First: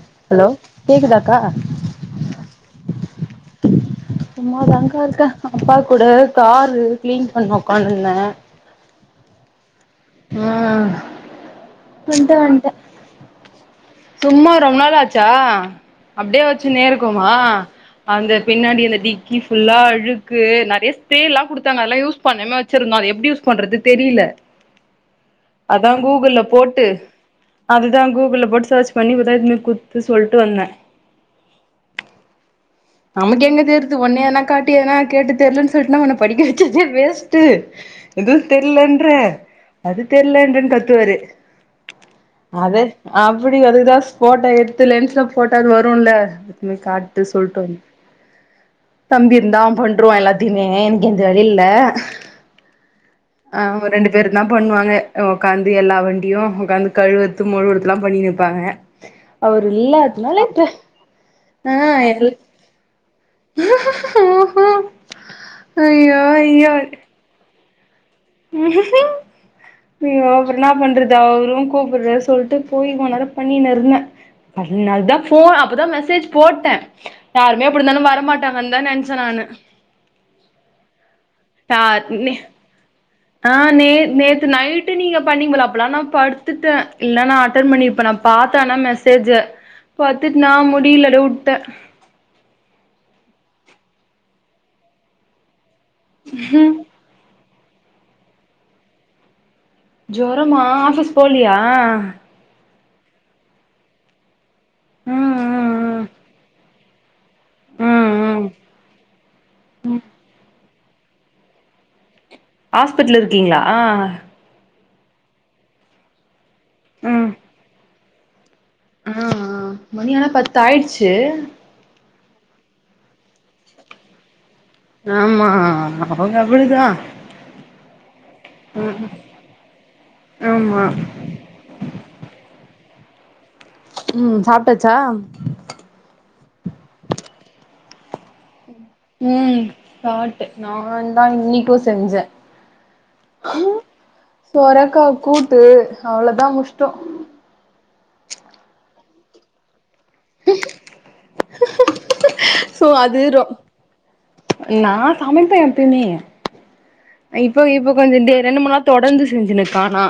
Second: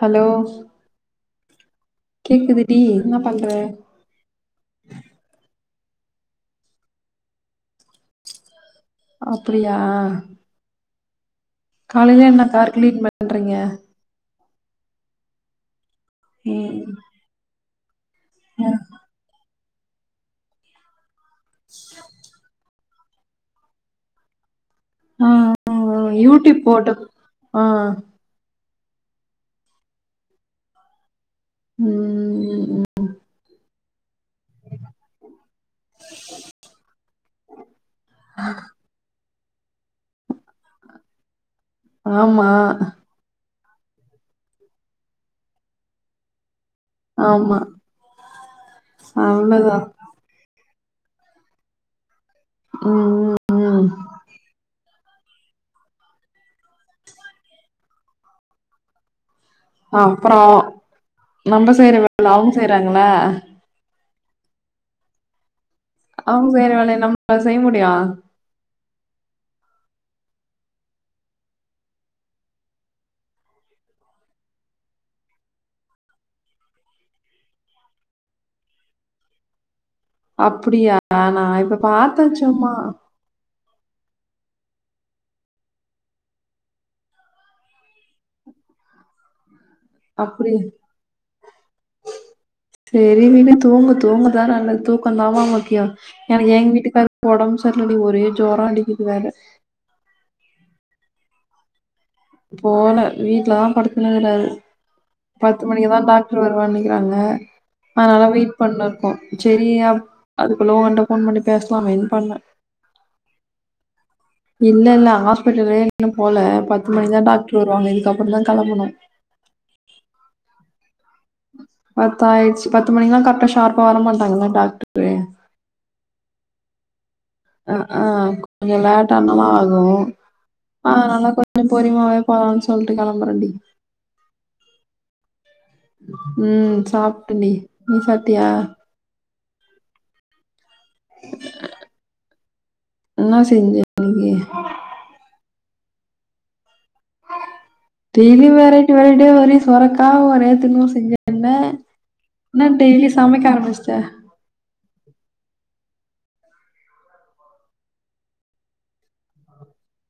hello கேக்குது டி இன்ன பன்ற சும்மா தங்கா இருக்க அப்பா கூட காரு க்ளீன் பண்ண ஒக்காந்துந்த அப்புடிய ஆ காலைலே என்ன கார் கிளீன் பண்றீங்க சும்மா ரொம்நாள் ஆச்சா அப்டே ம் வச்சுனேருக்கோமா அந்த பின்னாடி அந்த டிக்கி ஃபுல்லா அழுக்கு நிறிய ஸ்‌ப்ரேலா குடுத்தாங்க அத்லா யூஸ் பண்ணேம்ய வச் சிருந்தோ அது எப்டி யூஸ் பண்றது தெரியில ஆ ஆ, ஆ, அதா கூகுள்ள யூடியூப் போட்டு ஆ அதுதா கூகுள்ள போட்டு சேர்ச் பண்ணி இப்பதா எத்துனுபோய் குத்து சொல்ட்டு வந்த ம் நமக் எங்க தேருத் ஒன்னே ஏத்னா காட்டி எதனா கேட்டு தெர்லன் சொல்ட்னா உன்ன படிக்க வச்சதே வேஸ்ட்டு எதும் தெர்லன் அது தெர்லன்றன் கத்துவாரு ஆமா விடியோ அதுகுதாஸ் போட்டோ எத்து லென்ஸ்ல போட்டாது வருல்ல காட்டு ஆமா சொல்லிட்டு வந் தம்பி இருந்தா ‌அவ அவ்ளோதா பண்ருவா எல்லாத்தியுமே எ எனக் எந்த வெலில்ல ம் அவுங்க ம் ரெண்டு பேருந்தா பண்வாங்கெ ஒக்காந்து எல்லா வண்டியு ஒக்காந்து கழுவற்து மொழுவற்துலா பண்ணினிருப்பாங்க அவுரு இல்லாத்னால அப்றோ இப்ப நம்ம அ செய்ற வேல அவங்க செய்றாங்களா உம் ஹும் அவுங் செய்ற வேலய நம்ளா செய் முடியு உம் ஐயோ அப்றன்னா பண்றது அவுரு கூப்புற்ற சொல்ட்டு போயி கொ நேர பண்ணினு இர்ந்த அதுல்நால் தா ஃபோன் அப்பதா மெசேஜ் போட்டே யாருமே அப்புடிந்தானு வரமாட்டாங்கன் தா நென்ச்ச நான் ந அப்பிடியா நா இப்ப பாத்தே நே சும்மா ஆ நே நேத்து நைட்டு நீங்க பண்ணிங்கல அப்பலா நா படுத்துட்டே இல்னா நா அட்டன் பண்ணிருப்பே நா பாத்த ஆனா மெசேஜ பத்திட்னா அப்டி முடில அடே உட்டே டெய்லிமே தூங்கு தூங்கதா நல்லது தூக்கந்தாமா முக்கியோ எனக் எங் வீட்டுக்காருக் ஒடம் ச ர்லடி ஒரே ஜொரோ அடிக்கிது வேற ஜொரமா ஆஃபிஸ் போலியா போல வீட்ல தா படுத்துனுருகுறாரு ம் பத்து மணிக்கு தா ம் டாக்ட்ர் வருவன்னிக்கிறாங்க ம் அதனால ம் ம் வெயிட் பண்ணுருக்கோ செரி அப் அதுக்குள்ள உங்கட்ட ஃபோன் பண்ணி பேசலாமேன் பண்ணே ஆஸ்பிட்ல இருக்கீங்ளா இல்லல்ல ஹாஸ்பிட்டலே இன்னும் போல பத்து மணிக்குதா டாக்ட்ரு வருவாங்க இதுக்கப்பறந்தா ம் ம் மணி ஆனா பத்து ஆயிட்ச்சு ப்ப ஆயிட்ச்சு பத்து மணிக்குலா கரெட்டா ஷார்ப்பா வர மாட்டாங்கள்ல டா ஆமா அவுங்க அப்பிடிதா அ அ கொஞ்சோ லேட்டானாலு ஆகு ஆமா அ அதனால கொஞ்சோ பொரிம்யாவே போலான் சொல்ட்டு கெளம்பறண்டி ம் சாப்டாச்சா ம் சாப்டன்டி நீ சாப்டியா ம் பாட்டு நாந்தா இன்னிக்கு செஞ்சே என்னா செஞ்ச இன்னைக்கு சொரக்கா கூ ட்டு அவ்ளதா முஷ்டோ [unintelligible] டெய்லியு வெரைட்டி வெரைட்டியா ஒரே சொரக்கா ஒரே [unintelligible] செஞ்சன்னே என்ன சோ டெய்லி அது ரொ சமைக்க ஆரமிச்ட்டே நா சமைப்பே எப்பிமே இப்ப இப்ப கொஞ்சோ டே ரெண்டு மூணு நாளா தொடந்து செஞ்சினுருக்க ஆனா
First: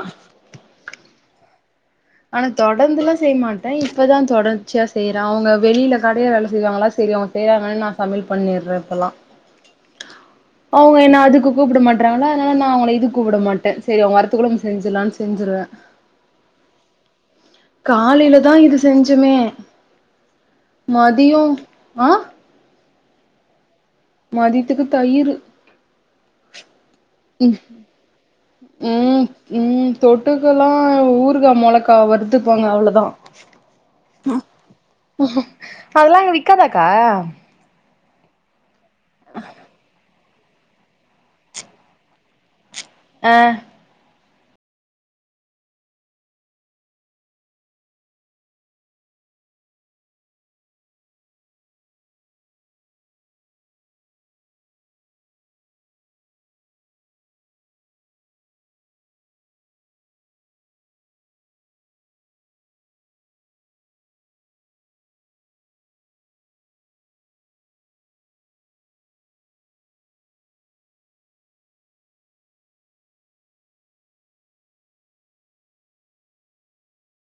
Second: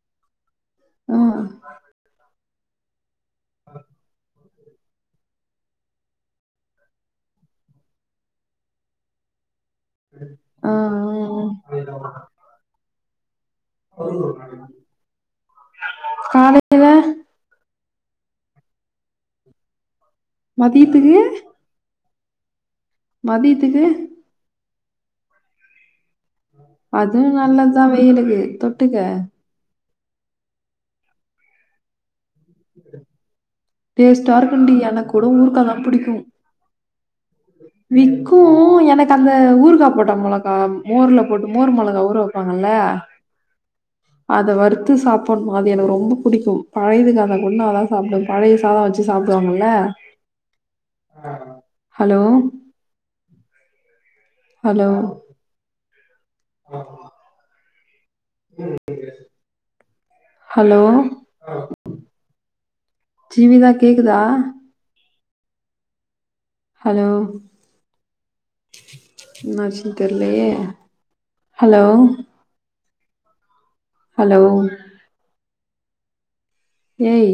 ம் ஆனா தொடந்துலா செய்மாட்டே இப்பதா தொட ச்சியா செய்றே அவுங்க வெளில கடைல வேல செய்வாங்களா செரி அவுங் செய்றாங்ளேன் நா சமையல் பண்ணிர்றே இப்பல்லா ஆ அவுங்க என்ன ஆ அதுக்கு கூப்ட மாட்றாங்களா அதுனால நா அவுங்கள இதுக்‌ கூப்ட மா ட்டே சேரி அவுங்க வரத்துக்குள்ள ம் செஞ்சிர்லான் செஞ்சிருவே காலையில காலில தா இது செஞ்சமே மதியத்துக்கு அ மதியத்துகு மதியத்துக்கு தயிரு அதுவு நல்லத்தா வெயிலுக்கு தொட்டுக்க தொட்டுக்கல்லா ஊருகா மொளக்காவ வறு த்துப்பாங்க அவ்ளதா டேஸ்ட்டா இருக்குண்டி எனக்கு கூட ஊருக்காதா பிடிக்கு விக்கு எனக்கு அந்த ஊருகா போட்ட மொள கா மோர்ல போட்டு மோர் மொளகா ஊற வெப்பாங்கள்ல அ அத வறுத்து சாப்பட்ணு அது எனக்கு ரொம்ப புடிக்கும் பழைய இதுக்காந்தாகூ நா அதா சாப்டு பழைய சாதோ வெச்சி சாப்டுவாங்கள்ல ஹலோ ஹலோ ஆஹ ஹலோ ஜீவிதா கேக்குதா ஹலோ என்னாச்சின் தெர்லியே ஹலோ ஹலோ ஏய்